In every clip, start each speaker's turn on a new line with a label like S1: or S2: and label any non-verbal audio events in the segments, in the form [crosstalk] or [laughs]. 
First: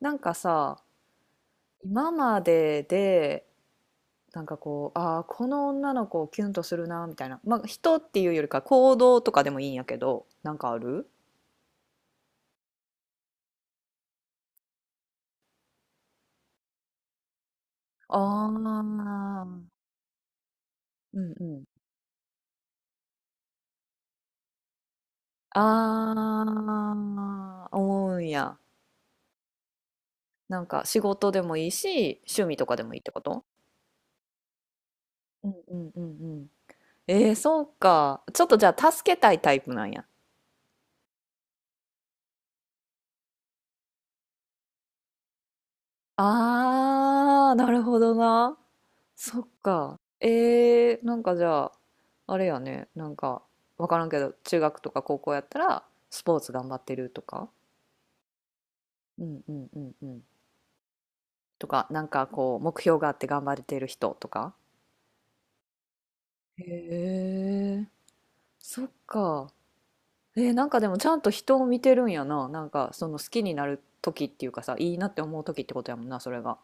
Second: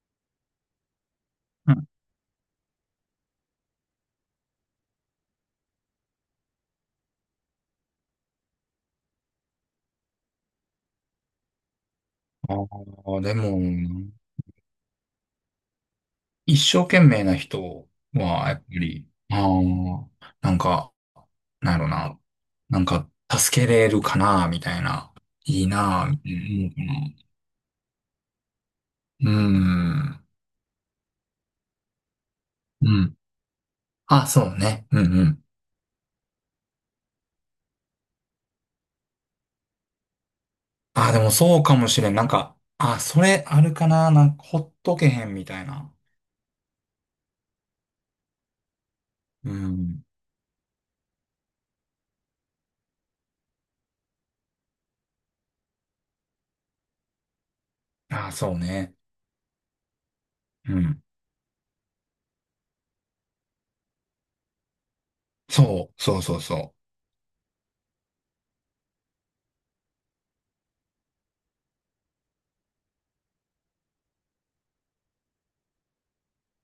S1: なんかさ、
S2: うん。
S1: 今までで、なんかこう、ああ、この女の子をキュンとするな、みたいな。まあ、人っていうよりか行動とかでもいいんやけど、なんかある。
S2: ああ、でも、一生懸命な人
S1: あ
S2: は、やっぱり、あ
S1: あー、
S2: あ、なんか、
S1: うんうん。
S2: なんやろな、なんか、助けれるかな、みたいな、いいな、みたいな思うかな。
S1: ああ、思うんや。
S2: うーん。
S1: なんか仕事でもいいし、趣味とかで
S2: う
S1: もいいって
S2: ん。
S1: こと？
S2: あ、そうね。うんうん。
S1: うんうんうんうん。そうか。ちょっとじゃあ助けたいタイプなんや。
S2: あ、でもそうかもしれん。なんか、あ、それあるかな、なんか、ほっとけへん、みたいな。
S1: ああ、なるほどな。そっ
S2: う
S1: か。
S2: ん。
S1: なんかじゃあ、あれやね、なんか、わからんけど、中学とか高校やったら、スポーツ頑張ってるとか、
S2: あ、そうね。
S1: うんうんうんうん。
S2: うん。
S1: とか、なんかこう、目標があって頑張れてる人とか。
S2: そう、そうそうそう。
S1: へえ、そっか。なんかでもちゃんと人を見てるんやな。なんかその好きになる時っていうかさ、いいなって思う時ってことやもんな、それが。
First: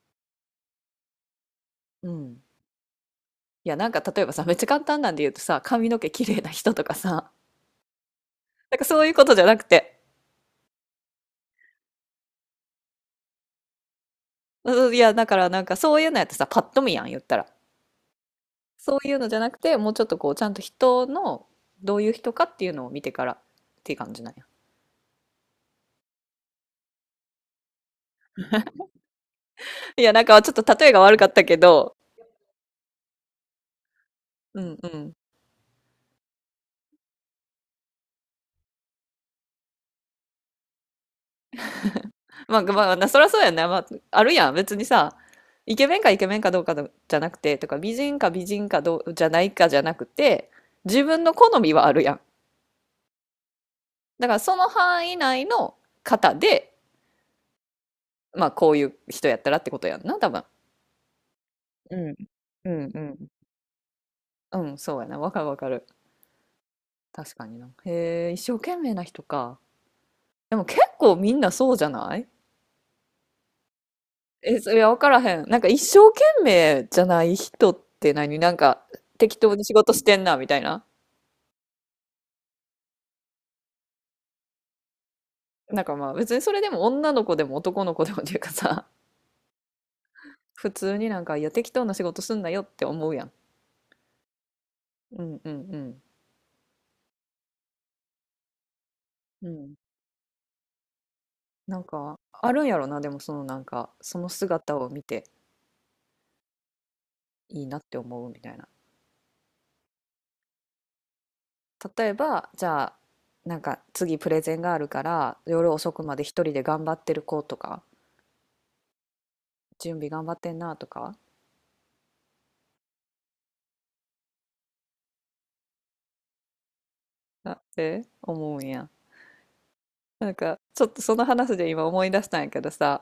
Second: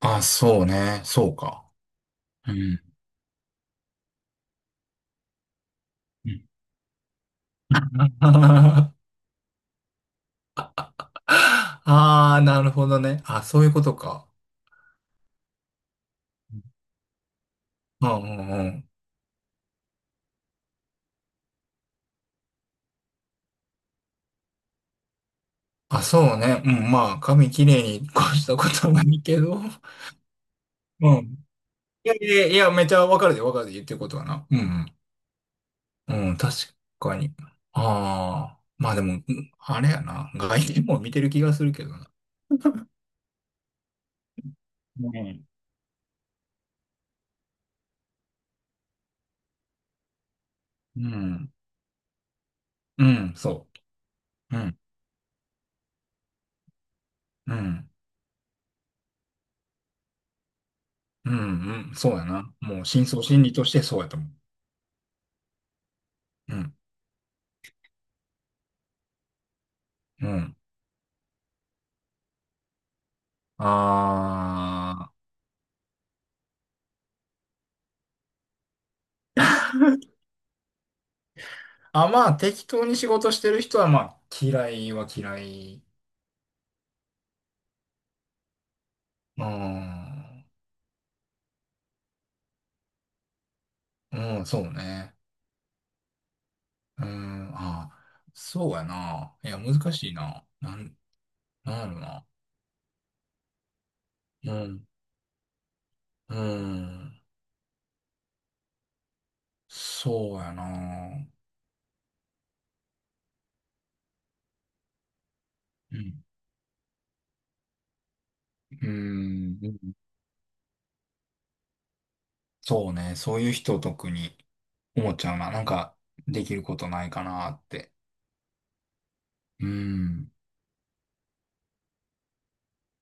S2: あ、そうね。そうか。
S1: うん。
S2: うん。
S1: いや、なんか例えばさ、めっちゃ簡単なんで言うとさ、髪の毛綺
S2: う
S1: 麗
S2: ん
S1: な人とかさ、なんか
S2: [laughs]
S1: そういうことじゃなくて、
S2: ああ、なるほどね。あ、そういうことか。
S1: うん。いや、だからなんかそういうのやってさ、パッと見やん、言ったら。
S2: うんうんうん。
S1: そういうのじゃなくて、もうちょっとこう、ちゃんと人の、どういう人かっていうのを見てからっていう感じなんや。
S2: あ、そうね。うん、まあ、髪きれいに越したことはないけど。
S1: いや、なんかちょっと例えが
S2: う
S1: 悪かっ
S2: ん。
S1: たけど、
S2: いやいやいや、めちゃわかるでわかるで言ってることはな。う
S1: うん
S2: ん
S1: うん。
S2: うん。うん、確かに。ああ、まあでも、うんあれやな。外見も見てる気がするけどな。
S1: まあまあ、なそりゃそうやんね。まあ、あるやん。別に
S2: う
S1: さ、
S2: ん。
S1: イケメンかどうかじゃなくて、とか美人かどうじゃないかじゃなくて、
S2: う
S1: 自分の
S2: ん、
S1: 好みはあるやん。
S2: うんそ
S1: だからそ
S2: う。う
S1: の
S2: ん、
S1: 範囲内の方で、
S2: うん、
S1: まあこういう人やったらってことやんな、多分。
S2: うん、うん、
S1: う
S2: そ
S1: ん。
S2: うやな。
S1: う
S2: もう、
S1: んう
S2: 深層
S1: ん。
S2: 心理としてそうやと思う。
S1: うん、そうやな。わかるわかる。
S2: うん、
S1: 確かにな。へえ、一生懸命な人か。
S2: う
S1: で
S2: ん。
S1: も結構みんなそうじゃない？え、それは
S2: あ
S1: わか
S2: あ。
S1: らへん。なんか一生懸命じゃない人って何なんか、適当に仕事してんな、みたいな。
S2: あ、まあ適当に仕事してる人はまあ嫌いは嫌
S1: な
S2: い。
S1: んかまあ別にそれでも女の子でも男の子でもっていうかさ、
S2: うー
S1: [laughs]
S2: ん。
S1: 普通になんか、いや、適当な仕事すんなよって思うやん。
S2: うん、そうね。
S1: うんうん
S2: うーん。ああ、そうやな
S1: う
S2: あ。い
S1: ん。
S2: や
S1: うん。
S2: 難しいな。あ、な
S1: な
S2: ん
S1: ん
S2: やろ
S1: か、
S2: な。
S1: あるんやろな、でもそのなんか、その
S2: うー
S1: 姿
S2: ん。
S1: を見て
S2: うーん。
S1: いいなって思うみたいな。
S2: そうやなあ。
S1: 例えばじゃあなんか次プレゼンがあるから夜遅
S2: う
S1: くまで一人で頑張ってる子とか、
S2: ーん。
S1: 準備頑張ってんなとか
S2: そうね、そういう人特に思っちゃうな。なんかできることないかなあ
S1: なっ
S2: って。
S1: て思うんや。
S2: うー
S1: な
S2: ん。
S1: んかちょっとその話で今思い出したんやけどさ、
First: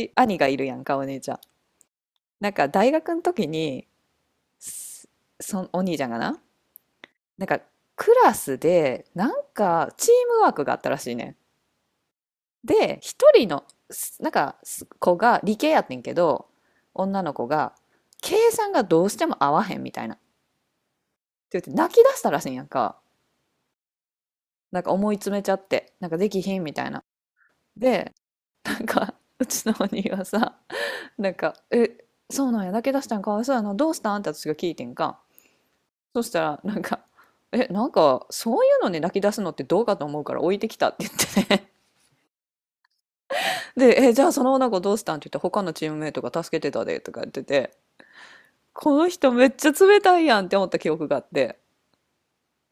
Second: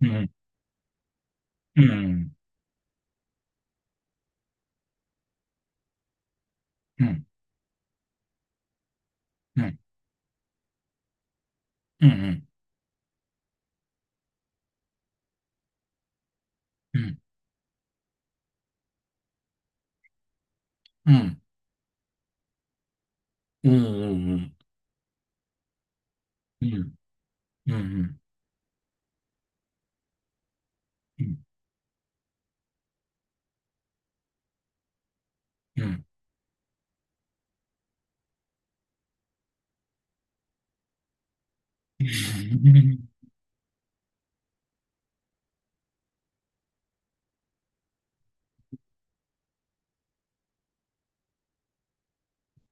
S2: うーん。
S1: 兄がいるやんか、お姉ちゃん。
S2: うーん。
S1: なんか大学の時に、すそのお兄ちゃんがな、
S2: うーん。
S1: なんかクラスでなん
S2: うーん。
S1: かチームワークがあったらしいねん。
S2: うーん。
S1: で、一人の、なんか、子が、理系やってんけど、女
S2: う
S1: の子が、計算がどうしても合わへんみたいな。っ
S2: ーん。
S1: て言って、泣き出したらしいんやんか。なんか思い詰めちゃって、なんかできひん
S2: う
S1: み
S2: ー
S1: たい
S2: ん。
S1: な。
S2: う
S1: で、
S2: ん、
S1: なんか、うちのお兄はさ、
S2: う
S1: なん
S2: ん、
S1: か、え、そうなんや、泣き出したん、かわいそうやな、どうしたんって私が聞いてんか。
S2: うん、
S1: そしたら、なんか、え、なんか、そういうのに泣き出すのってどうかと思うから置いてきたって言ってね。
S2: うん。
S1: で、え、じゃあその女の子どうしたんって言って、他のチームメイトが助けてたで、とか言ってて、この人めっちゃ冷たいやんって思った記憶があって。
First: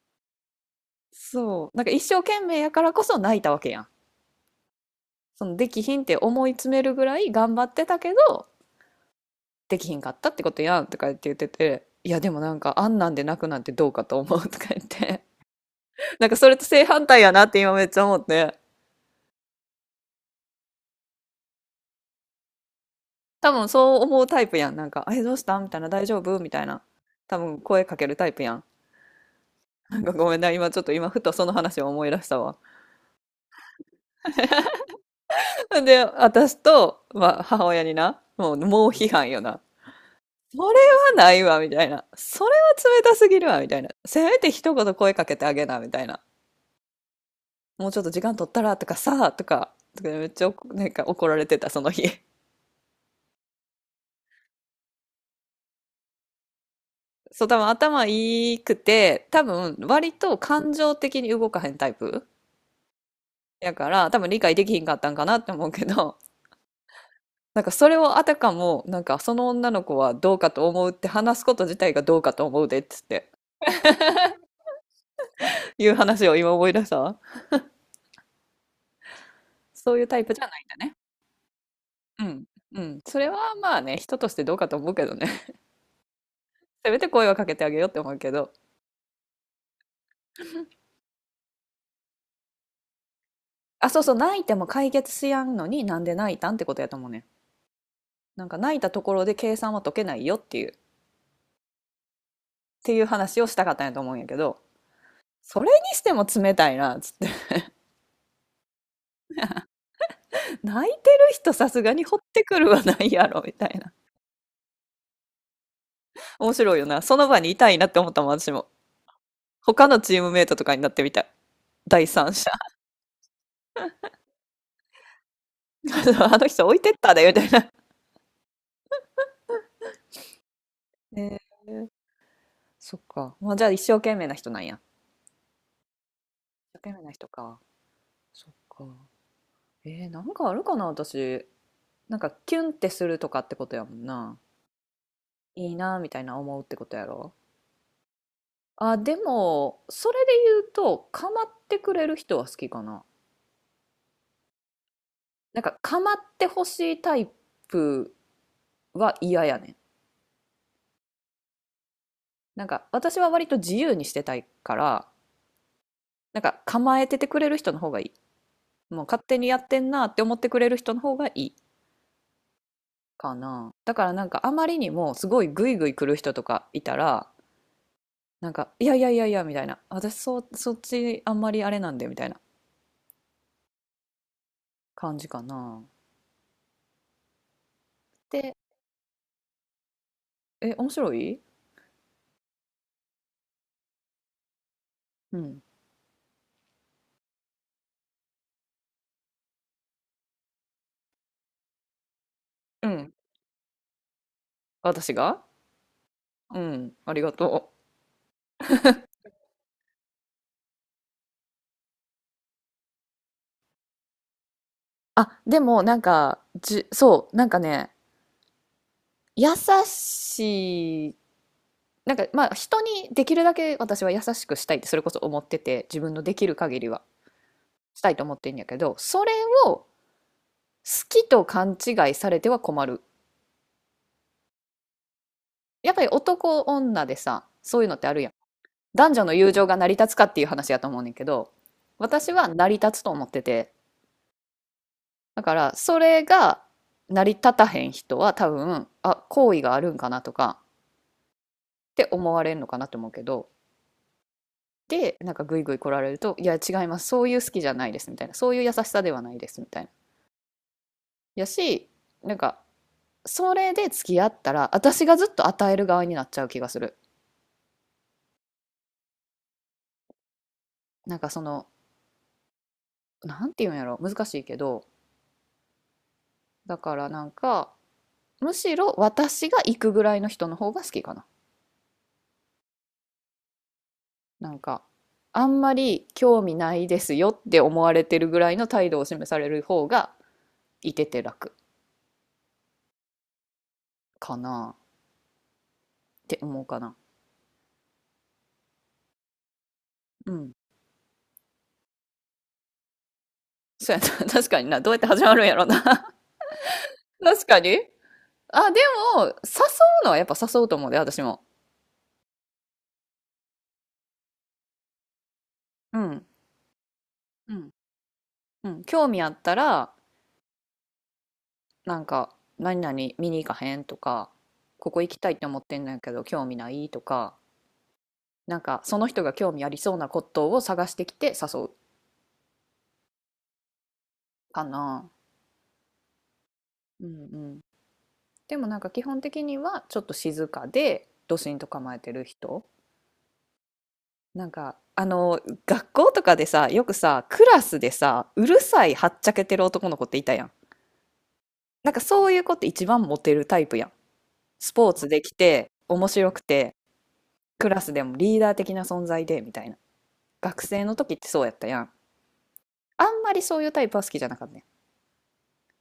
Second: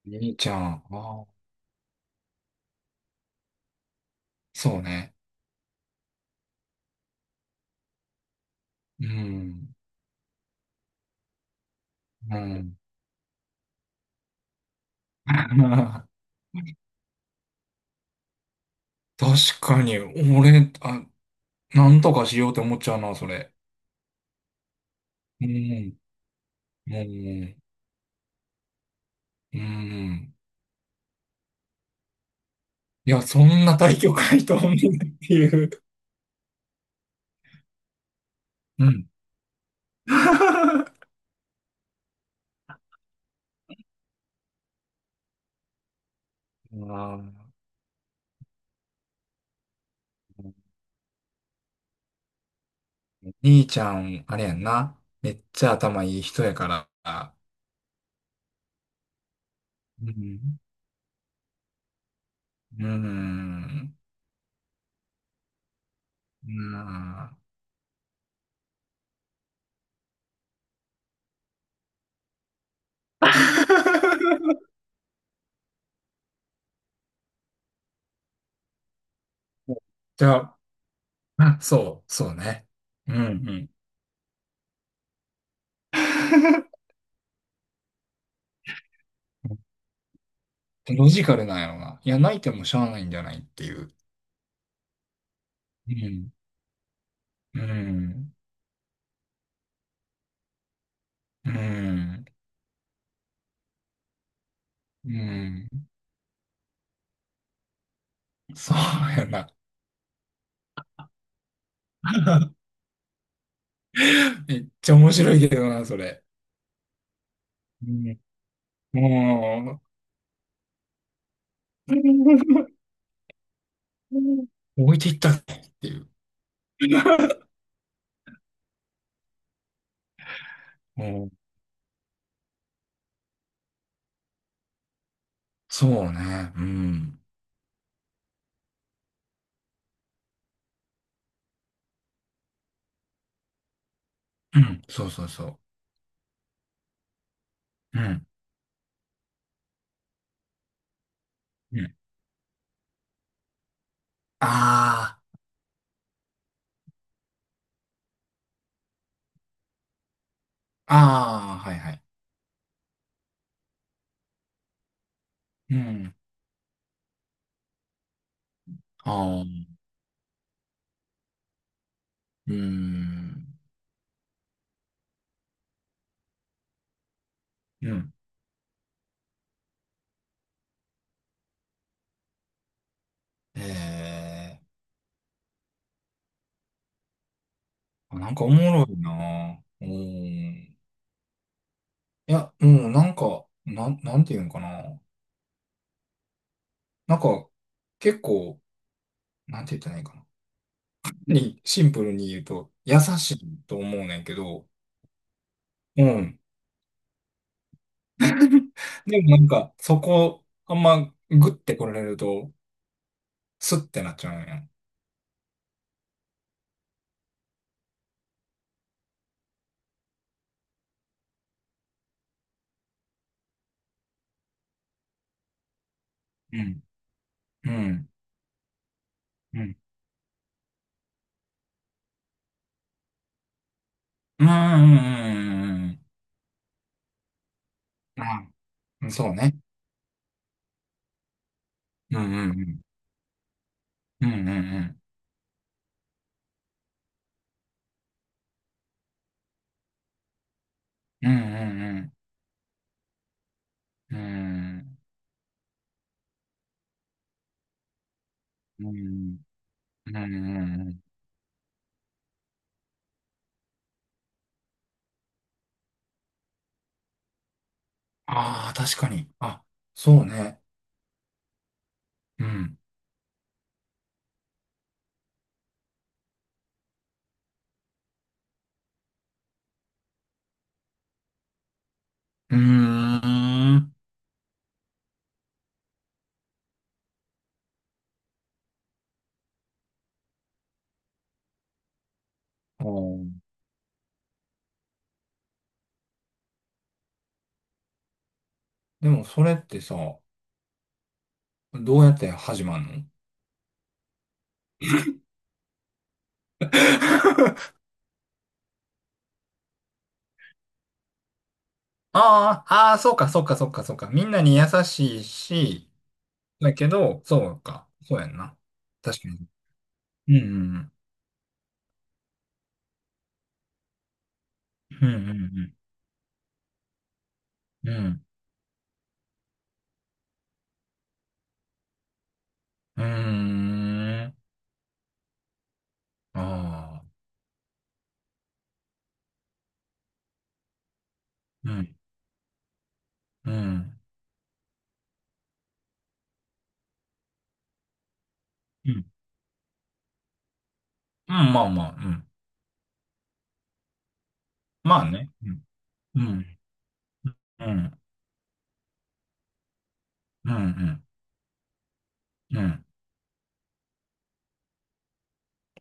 S2: 兄ちゃん、ああ、
S1: そう、なんか一生懸命やからこそ泣いたわけやん。
S2: そうね。
S1: そのできひんって思い詰めるぐらい頑張ってたけど
S2: うん、
S1: できひんかったってことやんとか言ってて、いやで
S2: う
S1: もなんか
S2: ん。
S1: あんなんで泣くなんてどうかと思うとか言って。
S2: [laughs]
S1: [laughs] なんかそれと正反対やなって今めっちゃ思って、
S2: 確かに、俺、あ、なんとかしようって思っちゃうな、それ。
S1: 多分そう思うタイプやん。なんか「えどうし
S2: う
S1: た?」みたいな
S2: ん、
S1: 「大丈夫?」みたいな、
S2: う
S1: 多分
S2: ん、
S1: 声かけるタイプやん。
S2: う
S1: なんかご
S2: ん。
S1: めんな、今ちょっと今ふとその話を思い出したわ。
S2: いや、そんな大局ないと思うっていう。
S1: で、私と、まあ、母親にな、もう、
S2: う
S1: 猛批
S2: ん。
S1: 判よな。それは
S2: [laughs] あ
S1: ないわ、みたいな。それは冷たすぎるわ、みたいな。せめて一言声かけてあげな、みたいな。
S2: あ
S1: もうちょっと時間取ったら、とかさ、とか、とかめっちゃなんか怒られてた、その日。
S2: 兄ちゃん、あれやんな。めっちゃ頭いい人やから。
S1: そう、多分頭いいくて、多分
S2: う
S1: 割と
S2: ん。
S1: 感情的に動かへんタイプ
S2: う
S1: やか
S2: ん。
S1: ら、多分理解できひんかったんかなって思うけど、
S2: うん。
S1: なんかそれをあたかも、なんかその女の子はどうかと思うって話すこと自体がどうかと思うでっつって。
S2: [laughs]
S1: いう話を今思い出した。そういうタイ
S2: じ
S1: プ
S2: ゃ
S1: じゃ
S2: あ、
S1: ないんだね。
S2: まあ、そう、
S1: う
S2: そう
S1: ん。
S2: ね。
S1: うん。
S2: うん
S1: それは
S2: う
S1: まあね、人としてどうかと思うけどね。[laughs] せめて声はかけてあげようって思うけど。
S2: ん。ロジカルなんやろな。いや、泣いてもしゃあないんじゃないってい
S1: あ、
S2: う。
S1: そうそう、泣いても解決しやんのに、
S2: う
S1: なんで
S2: ん。
S1: 泣いたんってことやと思うね。
S2: うん。
S1: なんか泣いたところで計算は解けないよっていう、っ
S2: うん。
S1: ていう話をしたかったんやと思うんやけど、
S2: う
S1: それ
S2: ん。
S1: にしても冷たいな、つって。
S2: そうやな。
S1: [laughs] 泣いてる人さすがに掘ってくるはないやろ、みたいな。
S2: めっちゃ面白いけどな、それ。
S1: 面白いよな。その場にいたいな
S2: う
S1: って思ったもん、私も。
S2: ん。も
S1: 他のチームメイトとかになってみたい。第三者。
S2: う、置いていったねっていう。
S1: [laughs] あの人置いてったで、みたいな。
S2: う
S1: へ
S2: ん。
S1: えー、そっか。まあ、じゃあ一生懸命な人なんや。一
S2: そうね。う
S1: 生懸命な
S2: ん。
S1: 人か。そっか。なんかあるかな、私。なんかキュンってするとかってことやもんな。
S2: うん。そうそうそう。
S1: いいなみたいな思うってことやろ。
S2: うん。
S1: あ、でも、それで言うと、構っ
S2: う
S1: てく
S2: ん。
S1: れる人は好きかな。
S2: あ
S1: なんか構ってほしいタイプは嫌やねん。
S2: あ。ああ、はいはい。
S1: なんか私は割と自由にしてたいから、
S2: うん。
S1: なんか構えててくれる人の方がいい。もう勝手
S2: あ
S1: にや
S2: あ。
S1: ってんなって思ってくれる人の方がいい
S2: うー
S1: か
S2: ん。
S1: な。だからなんかあまりにもすごいグイグイ来る人とかいたら、
S2: うん。
S1: なんか、いやいやいやいやみたいな、そっちあんまりあれなんでみたいな
S2: ええ、
S1: 感じかな。
S2: あ、なんかお
S1: で、
S2: もろいな。うん。い
S1: 面白い。
S2: や、うん、なんか、なんていうんかな。
S1: うん。
S2: なんか、結構、なんて言ったらいいかな。に、シンプルに言うと、
S1: う
S2: 優
S1: ん。
S2: しいと思うねんけど、
S1: 私が、
S2: うん。
S1: うん。ありがとう。
S2: [laughs] でもなんか、そこ、あんま、グッて来られると、スッてなっちゃうんや。
S1: あ、でもなんか、そう、なんかね、優しい、なんかまあ人にできるだけ私は優しくしたいってそれこそ思ってて、自分のできる
S2: う
S1: 限
S2: ん。
S1: りは
S2: う
S1: し
S2: ん。
S1: たいと思ってんやけど、それ
S2: うん。
S1: を好きと勘違いされては困る。
S2: んうんうんう
S1: やっ
S2: ん
S1: ぱり男女でさ、そういうのってあるやん。
S2: うん。あ、
S1: 男女
S2: そ
S1: の
S2: う
S1: 友
S2: ね。
S1: 情が成り立つかっていう話やと思うねんけど、
S2: うんう
S1: 私は
S2: んう
S1: 成り
S2: ん。
S1: 立つと思ってて、
S2: うんうんうん。
S1: だからそれが成り立たへん人は多分、あ、好意があるんかなとか
S2: うんうん
S1: っ
S2: う
S1: て
S2: ん
S1: 思われるのかなと思うけど、
S2: うん。
S1: で、なんかグイグイ来られると、いや違います、そういう好きじゃないですみたいな、そういう優し
S2: う
S1: さではない
S2: ん。
S1: ですみたいな。
S2: うん。うん。
S1: やし、なんかそれで付き合ったら、私がずっと与える側になっちゃう気がする。
S2: ああ、確かに。あ、そうね。
S1: なんかその、
S2: うん。
S1: なんていうんやろ、難しいけど、だからなんか、むしろ私が行くぐらいの人の方が好きかな。
S2: うーん。
S1: なんか、あんまり興味ないですよって思われてるぐらいの態度を示される方がいてて楽
S2: あー、
S1: かなって思うかな。
S2: でも、それってさ、
S1: うん。
S2: どうやって始まんの？
S1: そうやな。[laughs] 確かにな。どうやって始まるんやろな。[laughs] 確か
S2: [laughs]
S1: に。あ、でも、誘うのはやっぱ誘うと思うで、私も。
S2: ああ、ああ、そうか、そうか、そうか、そうか。みんなに優しいし、
S1: うん。
S2: だけど、そ
S1: う
S2: う
S1: ん。
S2: か。そうやんな。
S1: うん。興味
S2: 確
S1: あ
S2: か
S1: ったら、
S2: に。うん。
S1: なんか、何々見に行かへんとか、ここ
S2: う
S1: 行きたいって思っ
S2: ん。
S1: てんのやけど、興味ないとか、
S2: うん。うん。
S1: なんかその人が興味ありそうなことを探してきて誘う
S2: うんうん。うーん。
S1: かな。
S2: あ
S1: う
S2: あ。
S1: んうん。でもなんか基本的にはちょっと静かでドシンと
S2: う
S1: 構
S2: ん。
S1: えてる人。
S2: うん。
S1: なんかあの学校とかでさ、よくさ、クラスでさ、うるさ
S2: う
S1: い
S2: ん。う
S1: はっちゃけてる男の子っていたやん。
S2: んまあま
S1: なん
S2: あ。
S1: か
S2: う
S1: そ
S2: ん。
S1: ういう子って一番モテるタイプやん。スポー
S2: ま
S1: ツ
S2: あ
S1: で
S2: ね。
S1: き
S2: うん。
S1: て面
S2: う
S1: 白く
S2: ん。
S1: て
S2: う
S1: クラス
S2: ん、
S1: でもリーダー的な存在でみたいな。
S2: う
S1: 学生の
S2: ん、
S1: 時ってそうやったやん。
S2: うん、うん。
S1: あんまりそういうタイプは好きじゃなかったね。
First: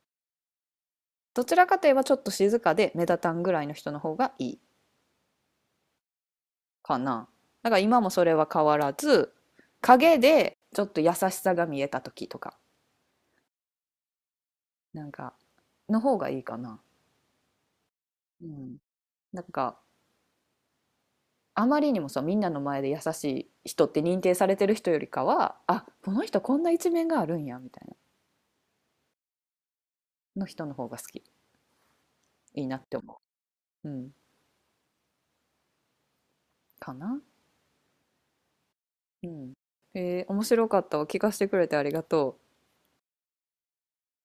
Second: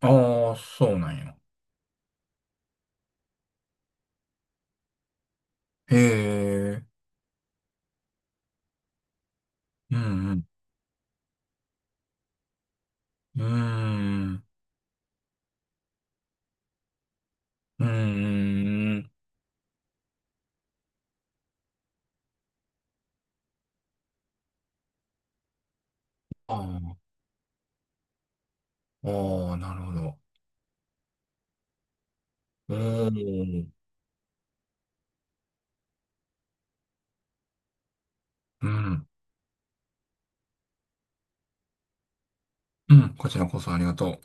S2: ああ、そうなんや。
S1: どちらかといえばちょっと静かで目立たんぐらいの人の方がいい
S2: へえ、
S1: かな。だから今もそれは変わらず、
S2: うん、う
S1: 影
S2: ん、
S1: でちょっと優しさが見えた時とか、
S2: うーん、
S1: なんか、の方がいいかな。
S2: う
S1: うん。
S2: ーん。
S1: なんか、あまりにもさ、みんなの前で優しい人って認定されてる人よりかは、あ、この人
S2: あ
S1: こんな一
S2: あ、
S1: 面があるんや、みたいな、
S2: ああ、なるほど。
S1: の人の方が好き。いい
S2: お
S1: なって思
S2: ー。
S1: う。うん。かな。
S2: うん、
S1: うん。面白かったわ。聞かせてくれてありがとう。
S2: うん、こちらこそありがとう。